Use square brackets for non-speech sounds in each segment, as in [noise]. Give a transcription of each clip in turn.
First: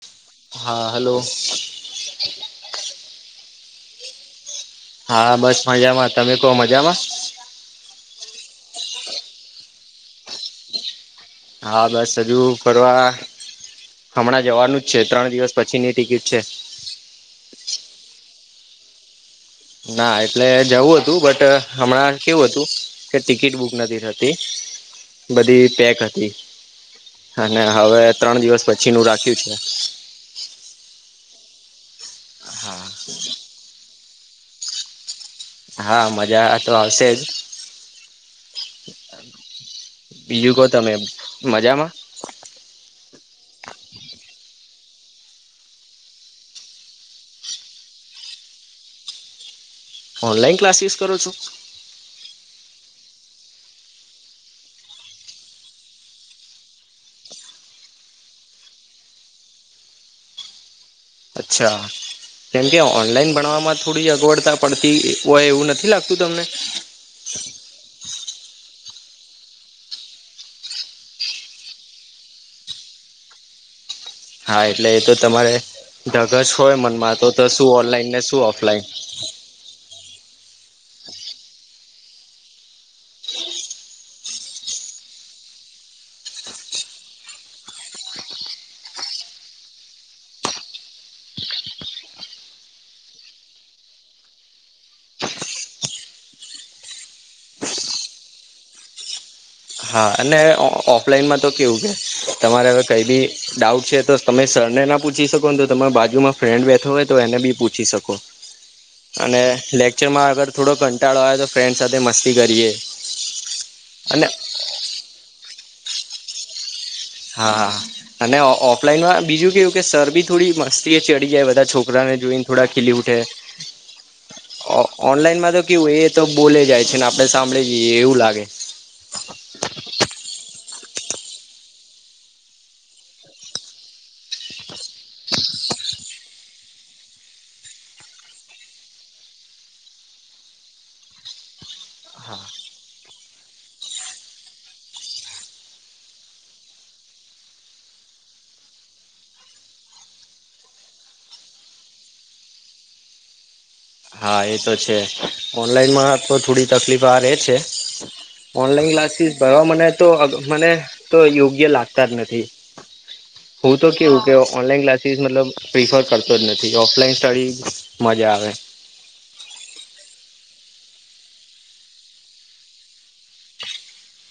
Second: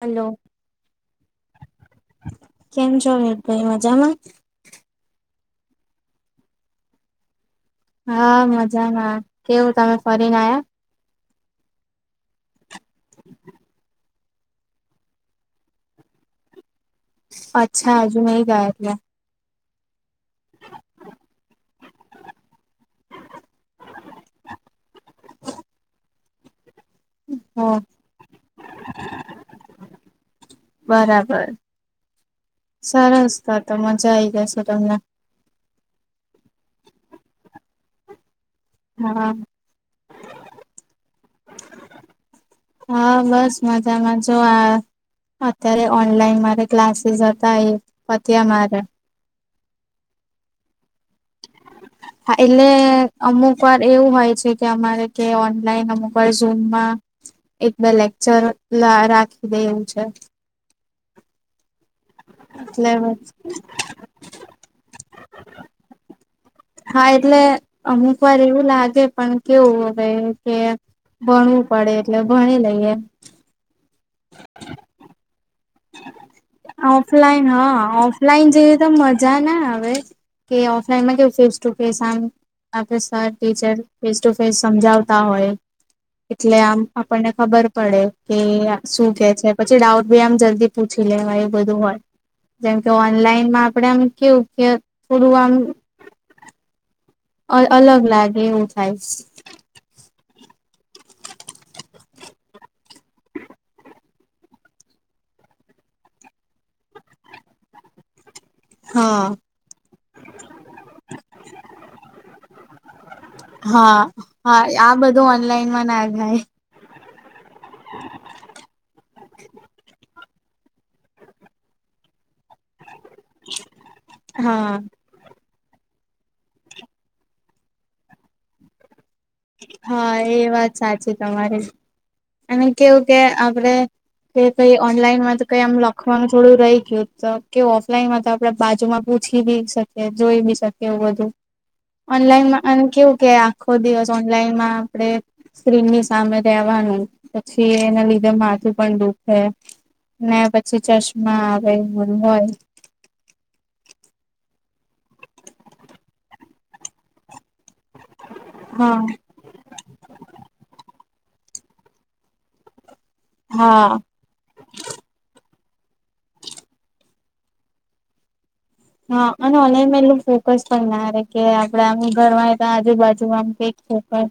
Hello હા hello કેમ છો કઈ મજામાં--. હા બસ મજામાં તમે કો મજામાં હા, મજા મા કેવું તમે ફરીને આયા હા બસ હજુ ફ હમણાં જવાનું જ છે ત્રણ દિવસ પછીની ટિકિટ છે અચ્છા હજુ મે ગાયા તયા. ના એટલે જવું હતું બટ હમણાં કેવું હતું કે ટિકિટ બુક નથી થતી. બધી પેક હતી. અને હો હવે ત્રણ દિવસ પછી નું રાખ્યું છે. બ સારા રસ્તા તો મજા આઈ જશે તમને. હા મજા તો આવશે જ. હા બીજુ કોહ તમે મજામાં. હા બસ મજામા જો આ. અત્યારે ઓનલાઈન મારે ક્લાસીસ હતા એ પત્યા મારે. ઓનલાઈન ક્લાસીસ કરો છો. હા એટલે અમુક વાર એવું હોય છે કે અમારે કે ઓનલાઈન અમુક વાર ઝૂમમાં. એટલે લેક્ચર લ રાખી દે એવું છે. અચ્છા. કેમકે એટલે ઓનલાઈન ભણવાવામાં થોડી અગવડતા પડતી હોય એવું નથી લાગતું તમને. એક વાર એવું લાગે પણ કેવું હવે કે. ભણવું પડે એટલે ભણી લઈએ. હા એટલે એ તો તમારે. ધગશ હોય મનમાં તો તો ઓફલાઈન શું હા ઓનલાઈન ને શું ઓફલાઈન જેવી તો મજા ના આવે. કે ઓફલાઈનમાં કેવું ફેસ ટુ ફેસ આમ. આપે sir teacher face to face સમજાવતા હોય. એટલે આમ આપણને ખબર પડે કે શું કે છે પછી ડાઉટ ભી આમ જ તે પૂછી લેવાય એ બધું હોય. જેમ કે ઓનલાઈનમાં આપડે આમ કેવું કે થોડું આમ. અ અલગ લાગે એવું થાય. હા અને ઓફલાઈનમાં તો કેવું કે તમારે હવે કઈ બી ડાઉટ છે તો તમે સર. એને ના પૂછી શકો તો તમારા બાજુમાં ફ્રેન્ડ બેઠતો હોય તો એને બી પૂછી શકો. હા અને લેક્ચરમાં અગર થોડો કંટાળો હોય તો ફ્રેન્ડ સાથે મસ્તી કરીયએ. હા હા આ બધું ઓનલાઈનમાં ના જાય. હા હા અને ઓ. ઓફલાઈનમાં બીજું કેવું કે સર બી થોડી મસ્તીએ ચડી જાય બધા છોકરાને જોઈને થોડા ખીલી ઉ. [unintelligible] હા ઓન ઓનલાઇનમાં તો. કેવુંય એ તો બોલે જાય છે ને આપડે સાંભળી જઈએ એવું લાગે. હા એ વાત સાચી તમારે અને કેવું કે આપડે કે કઈ ઓનલાઈન માં તો કઈ આમ લખવાનું થોડું રહી ગયું કે ઓફલાઈનમાં તો આપડે બાજુમાં પૂછી બી શકે જોઈ બી શકે એવ બધું ઓનલાઈનમાં અને કેવું કે આખો દિવસ ઓનલાઈનમાં આપેડે સ્ક્રીનની સામે રેવાનું પછી એના લીધે માથું પણ દુઃખ ને પછી ચશ્મા આવે એવ હોય હા એ તો છે ઓનલાઈનમાં તો થોડી તકલીફ આ રે છે. ઓનલાઈન હા ક્લાસીસ ભરવા મને તો મને તો યોગ્ય લાગતા જ નથી હું તો હા કેવું કે ઓનલાઈન ક્લાસીસ મતલબ પ્રિફર કરતો જ નથી ઓફલાઈન સ્ટડી મજા આવે. હા અને આનંદ મેલો [unintelligible] પણ નારે કે આપડે [unintelligible] આમ ઘરવાય તો આજુબાજુ આમ કઈકકરે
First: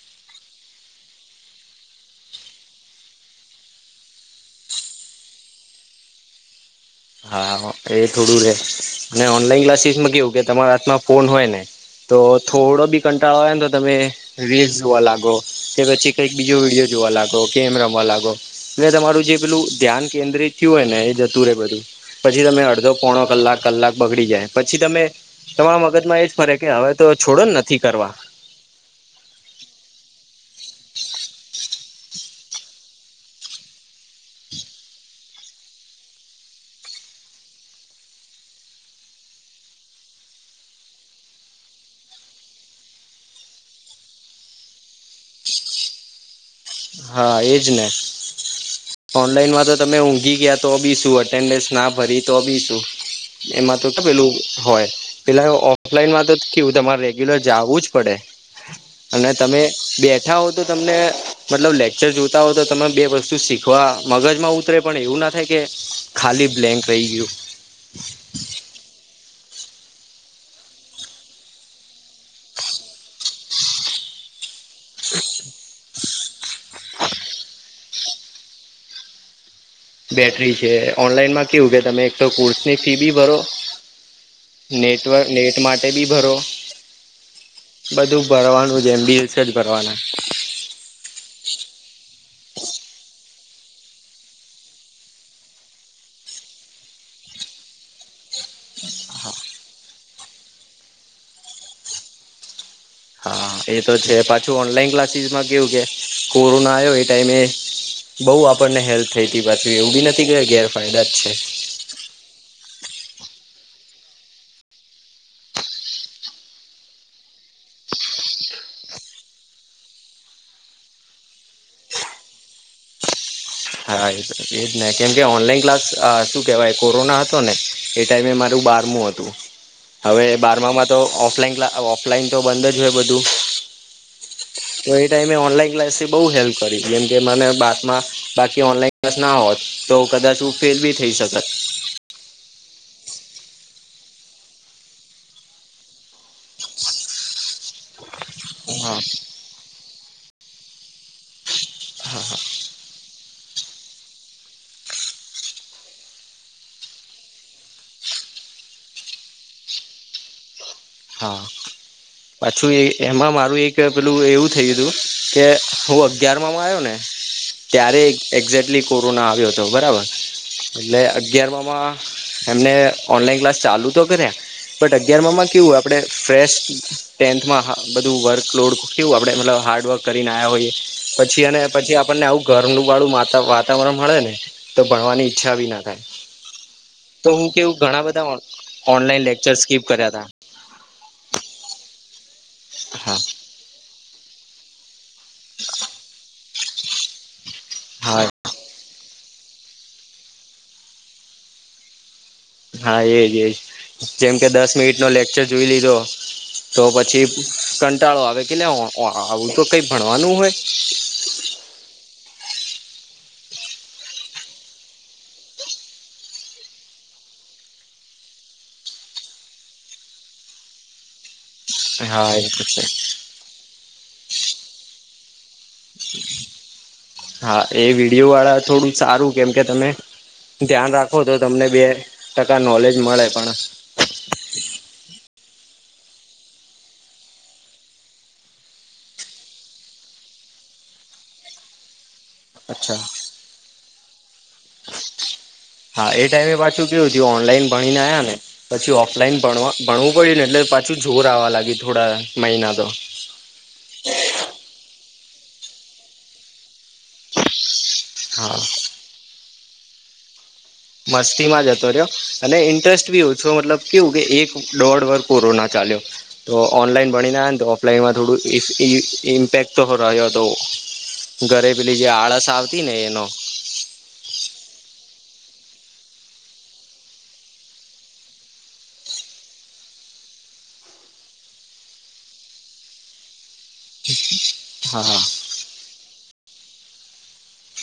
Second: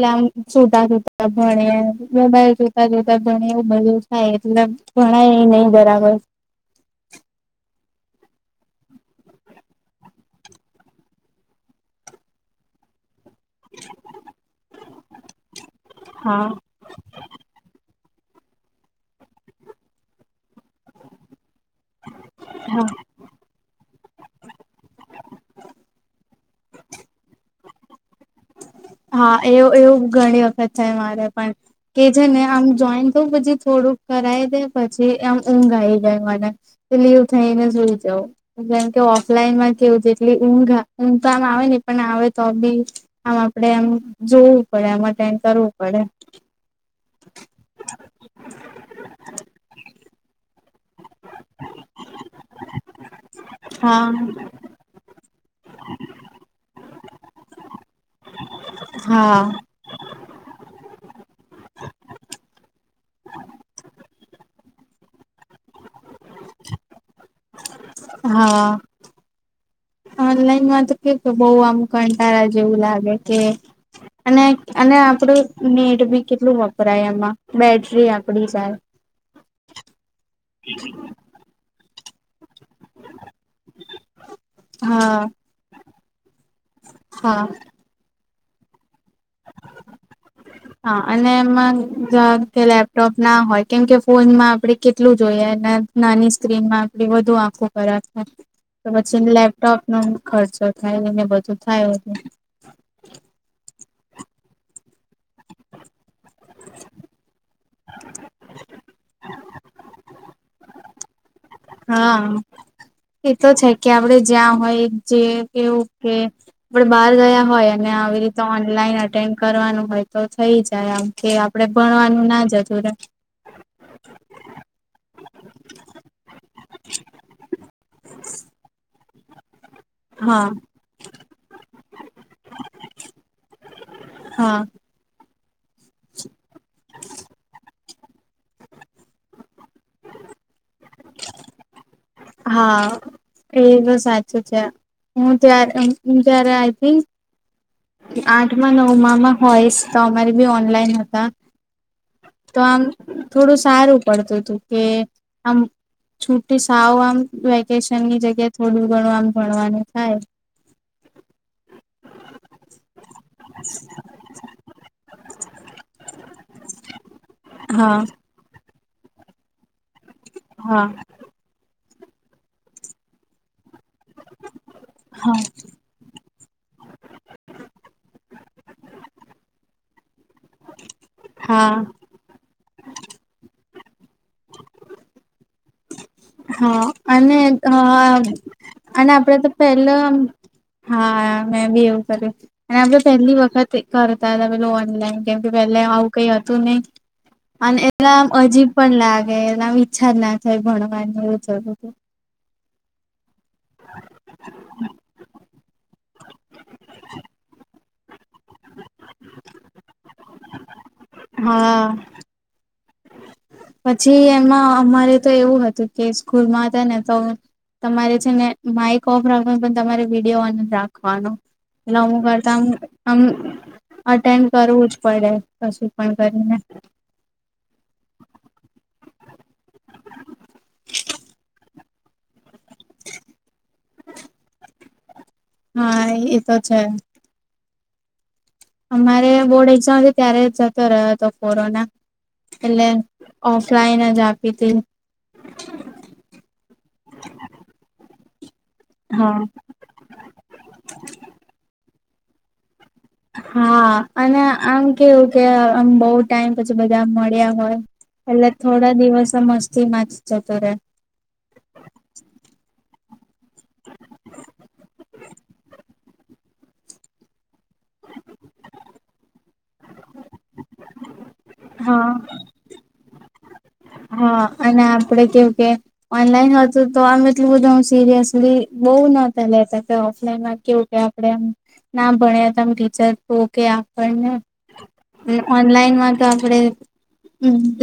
લે આમ સૂતા સૂતા ભણે બ મોબાઇલ જોતા જોતા ભણે એવું બધું થાય એટલે, ભણાય એ નહી બરાબર! હા એ થોડું રે અને ઓનલાઈન ક્લાસીસમાં કેવું કે તમારા હાથમાં ફોન હોય ને તો થોડો બી, કંટાળો આવેન તો તમે રીલ્સ જોવા લાગો, કે પછી કઈક હા બીજો વિડીયો જોવા લાગો, ગેમ રમવા લાગો. તે તમારું જે પેલું ધ્યાન કેન્દ્રિત થયું હોય ને એ જતું રે બધું. પછી તમે હા અડધો પોણો કલાક કલાક બગડી જાય પછી તમે તમારા મગજમાં એજ ફરે કે હવે, એવા છોડ જ નથી. કરવા હા એવુ એવું ઘણી વખત થાય મારે પણ કે છે ને આમ જોઈન થવ પછી થોડુંક કરાય દે પછી આમ ઊંઘ આવી જાય મને તો લીવ થઈને સુઈ જવ જેમ કે ઓફલાઈનમાં કેવું જેટલી ઊંઘ ઊંઘ તો આમ આવે ને પણ આવે તો બી આમ આપડે એમ જોવું પડે એમ અટેન્ડ કરવું પડે. હા એજ ને ઓનલાઈનમાં તો તમે ઊંઘી ગયા તો બી શું અટેન્ડન્સ ના ભરી તો બી શું. એમાં તો પેલું હા હોય પેલા ઓફલાઈનમાં તો કેવું તમારે રેગ્યુલર જાગવું જ પડે. અને હા તમે બેઠા હો તો તમને મતલબ લેક્ચર જોતા હોય તો તમે બે વસ્તુ શીખવા મગજ માં ઉતરે પણ એવું ના થાય કે ખાલી બ્લેન્ક રહી ગયું. હા ઓનલાઈનમાં તો કે બહ આમ કંટાળા જેવું લાગે કે અને અને આપડું નેટ બી કેટલું વપરાય એમાં બેટરી આપડી જાય. બેટરી છે ઓનલાઈનમાં કેવું કે તમે એક તો ની ફી બી ભરો, હા નેટવર્ક નેટ માટે બી ભરો હા. ભણવાનું [unintelligible] હા અને એમાં જ લેપટોપ ના હોય કેમ કે ફોનમાં આપડે કેટલું જોઈએ નાની સ્ક્રીનમાં આપે વધુ આખું ખરા તો પછી લેપટોપ નો ખર્ચો થાયને બધું થાયું એટ હા એ તો છે પાછું ઓનલાઈન ક્લાસીસમાં કેવું કે કોરોના આવ્યો એ ટાઈમે બઉ આપણને હેલ્પ થઈ ત પાછી એવું બી નથી કે ગેરફાયદા જ છે. હા એતો છે કે આપડે જ્યાં હોય જે એવું કે આપડે બહાર ગયા હોય અને આવી રીતે ઓનલાઈન અટેન્ડ કરવાનું હોય તો થઈ જાય આમ કે આપડે ભણવાનું ના જતું રે. હા એ એજ ને કેમ કે ઓનલાઈન ક્લાસ શું કેવાય કોરોના હતો ને એ ટાઈમે મારું બારમું હતું. હવે હા બારમામાં તો ઓફલાઈન ક ઓફલાઈન તો બંધ જ હોય બધું. હા તો એ ટાઈમે ઓનલાઈન ક્લાસ બઉ હેલ્પ કરી હતી. જેમ કે મને બારમાં બાકી ઓનલાઈન ક્લાસ ના હોત તો કદાચ હુ ફેલ ભી થઈ શકત. હા. એ તો સાચું છે હું ત્યારે હું ત્યારે આઈ થિન્ક આઠમાં હા નવમાંમાં હોયસ તો અમારે બી ઓનલાઈન હતા. તો આમ થોડું સારું પડતું તું કે આમ છુ્ટી સાવ આમ વેકેશનની જગ્યા થોડું ઘણું આમ ભણવાનું થાય. હા, પાછું એ એમાં મારું એક પેલું એવું થયેલું તું કે હું અગયારમા માં આવ્યો ને હા ત્યારે એક્ઝે્ટ એટલી કોરોના આવ્યો હતો, બરાબર? હા એટલે અગારમા મા એમને ઓનલાઈન ક્લાસ ચાલુ તો કર્યા બટ અગિયાર માંમાં કેવું આપણે ફ્રેશ ટેન્થમાં બધું વર્ક લોડ કેવું આપડે હાર્ડવર્ક કરીને આયા હોઈએ પછી અને હા પછી આપણને આવું ઘરનું વાળું વાતાવરણ મળે ને તો ભણવાની ઈચ્છા બી ના થાય. હા તો અને હું અ કેવું ઘણા બધા ઓનલાઈન આપડે તો લેક્ચર સ્કીપ પેલા કર્યા હતા હા મેં બી એવું કર્યું અને આપડ હા પહેલી વખત કરતા હતા. પેલુ ઓનલાઈન. કેમ કે પેલે આવું કઈ હતું નઈ અને એલા આમ હા અજીબ પણ લા ગે એના વિચછાર ના થાય ભણવાનું એવું થતું તું. હા એજ એજ, જેમ કે દસ મિનિટ નો લેક્ચર જોઈ લીધો તો પછી કંટાળો આવે કે આવું તો કઈ ભણવાનું હોય. હા પછી એમાં અમારે તો એવું હતું કે સ્કૂલમાં હતા ને તો તમારે છે ને માઈક ઓફ રાખવા પણ તમારે વિડીયો ઓન રાખવાનો. નમું હા એ કરતામ છે આમ અટેમ કરવું જ પડે. કશું પણ કરીને હા એ વિડીયો વાળા. થોડું સારું કેમકે તમે ધ્યાન રાખો તો તમને બે. ટકા નોલેજ મળે પણ. હા એ તો છે. અમારે બોર્ડ એક્ઝામ હતી ત્યારે જતો રહ્યો હતો કોરોના. એટલે અચ્છા ઓફલાઈન જ આપી તી. હા એ ટાઈમે પાછું કેવુ થ્યું ઓનલાઈન ભણીને આયા ને. પછી હા ઓફલાઈન ભણવા ભણવું પડ્યું ને એટલે પાછું જોર આવવા લાગ્યું થોડા મહિનાતો. હા અને આમ કેવું કે આમ બહુ ટાઈમ પછી બધા મળ્યા હોય એટલે હા થોડા દિવસ મસ્તી માજ જતો રે મસ્તીમાં જતો રહ્યો અને ઇન્ટરેસ્ટ બી મતલબ કેવું કે એક દોઢ વર કોરોના ચાલ્યો. તો ઓનલાઈન ભણીને ને તો ઓફલાઈનમાં થોડુંઇ ઇમ્પેક્ટ તો રહ્યો હતો ઘરે પેલી જે હા આળસ આવતીને એનો હા અને. આપડે કેવું કે ઓનલાઈન હતુંતો આમ એટલું બધું આમ સિરિયસલી બવ નતા લેતા. ઓફલાઇનમાં કેવું કે આપણે ના ભણીએ તો ટીચર તોકે આપણને.. હા હા, ઓનલાઈનમાં તો આપણેે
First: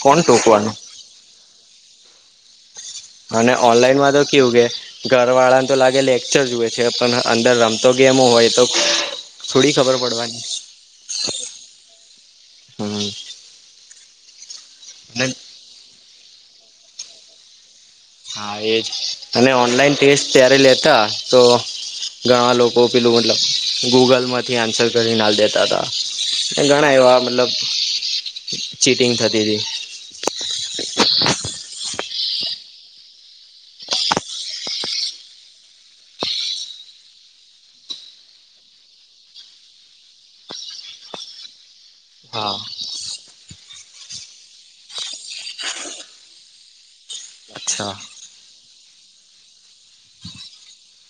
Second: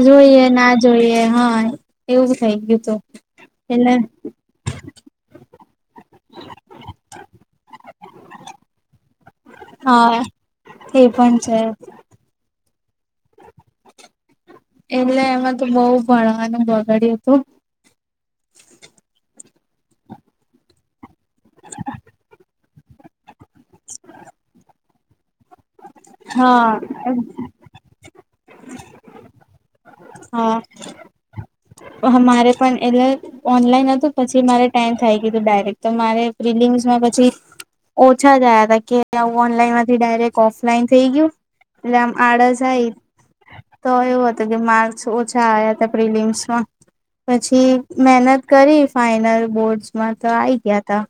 કોણ જોઈએ. ટોકવાનું જોઈએ હા એવુંજ થઈ ગયું. તું અને એટલે ઓનલાઈનમાં તો કેવું કે ઘર વાળાને તો લાગે લેક્ચર જોવે છે પણ અંદર રમતો ગ. ગેમો હોય તો થોડી ખબર હા પડવાની. એ પણ છે હમ. એટલે એમાં તો બવ ભણવાનું બગડ્યું હતું. હા એજ. અને ઓનલાઈન ટેસ્ટ ત્યારે લેતા તો ઘણા લોકો પેલું. ગૂગલમાંથી આન્સર કરી ને આલ દેતા. હા ઘણા એવા મતલબ ચીટિંગ થતી હતી. હા. મારે પણ એટલે ઓનલાઈન હતું પછી મારે ટાઈમ થઈ ગયું ડાયરેક્ટ તો મારે પ્રિલિમ્સ. પછી ઓછા જયા હતા કે હું ઓનલાઈનમાંથી ડાયરેક્ટ ઓફલાઈન થઈ ગયું. [unintelligible] આમ હા આળસ આઈ. તો એવું હતું કે માર્કસ ઓછા આવ્યા હતા પ્રિલિમ્સમાં. પછી અચ્છા મહેનત કરી ફાઈનલ બોર્ડસમાં તો આઈ ગ્યા તા.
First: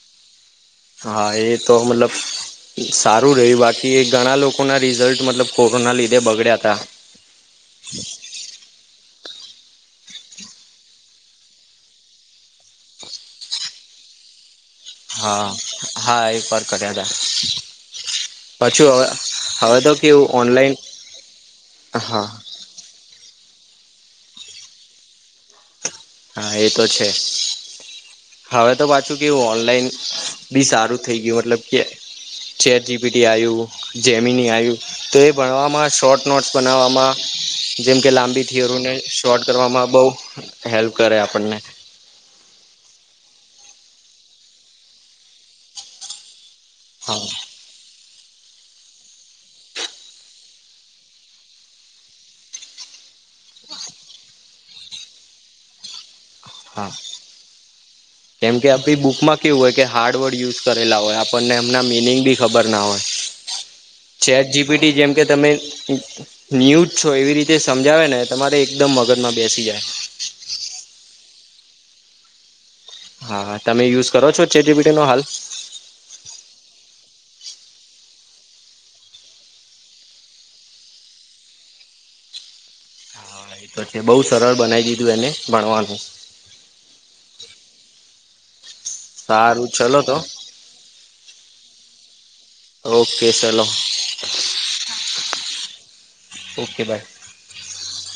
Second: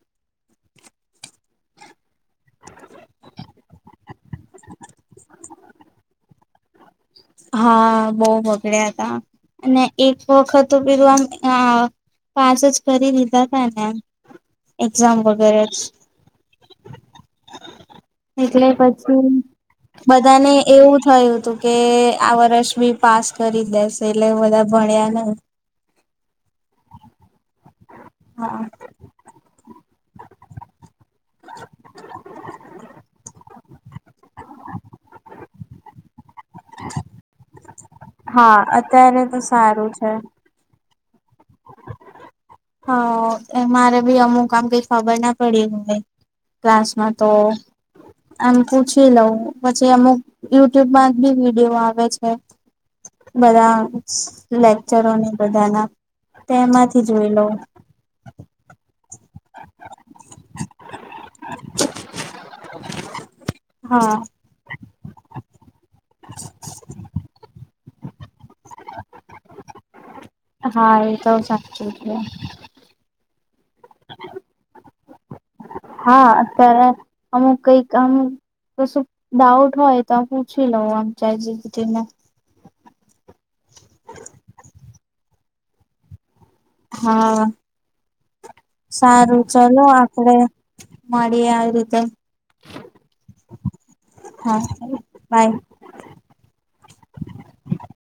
હા એ તો મતલબ સારું રહ્યું બાકી એ ઘણા લોકોના રિઝલ્ટ મતલબ. કોરોના લીધે બગડ્યા હતા. હા બોવ બગડ્યા હતા અને એક વખત તો પેલું આમ આ પાસ જ કરી લીધા તા [unintelligible] હા વગેરે જ હા એ [inaudible] કર્યા તા. એટલે પછી કેવું બધાને ઓનલાઈન એવું થયું તું કે હા આ વર્ષ બી પાસ કરી દેશે એટલે બધા ભણ્યા નઈ. હા એ તો છે હા હવે તો પાછું કેવું ઓનલાઈન બી સારું થઈ ગયું મતલબ કે ચેટ જીપીટી આયવું જેમીની આયવું તો એ ભણવામાં શોર્ટ ન બનાવામાં જેમ કે લાંબી હા થીયરીને અત્યારે તો શોર્ટ સારું કરવામાં બહુ છે. હેલ્પ કરે આપણને. હ અ મારે ભી અમુક આમ કઈ ખબર ના પડી હવે. ક્લાસમાં હા તો. આમ પૂછી લઉં પછી અમુક યુટ્યુબમાં બી વિડીયો આવે છે. બધા [inaudible] લેકચરોને બધાના હા તેમાંથી જોઈ લઉ. કેમ કે આપડી બુક માં કેવું હોય કે હાર્ડ વર્ડ યુઝ કરેલા હોય આપણને એમના મિનિંગ બી ખબર ના હોય. હા. ચેટ જીપીટી જેમ કે તમે અ ન્યૂજ છો એવી રીતે સમજાવે ને તમારે એકદમ મગજમાં બેસી જાય. હા એ [inaudible] હા હા તમે યુઝ કરો છો ચેટજીપીટી નો હાલ? હા, અત્યારે અમુક કઈક આમ તો શું ડાઉટ હોય તો પૂછી લવ આમ ચેટ જીપીટીને પછી બઉ સરળ બનાઇ દીધું એને ભણવાનું. હા. સારું, ચલો આપડે મળીએ આવી રીતે. ઓકે સલો. હા બાય ઓકે બાય.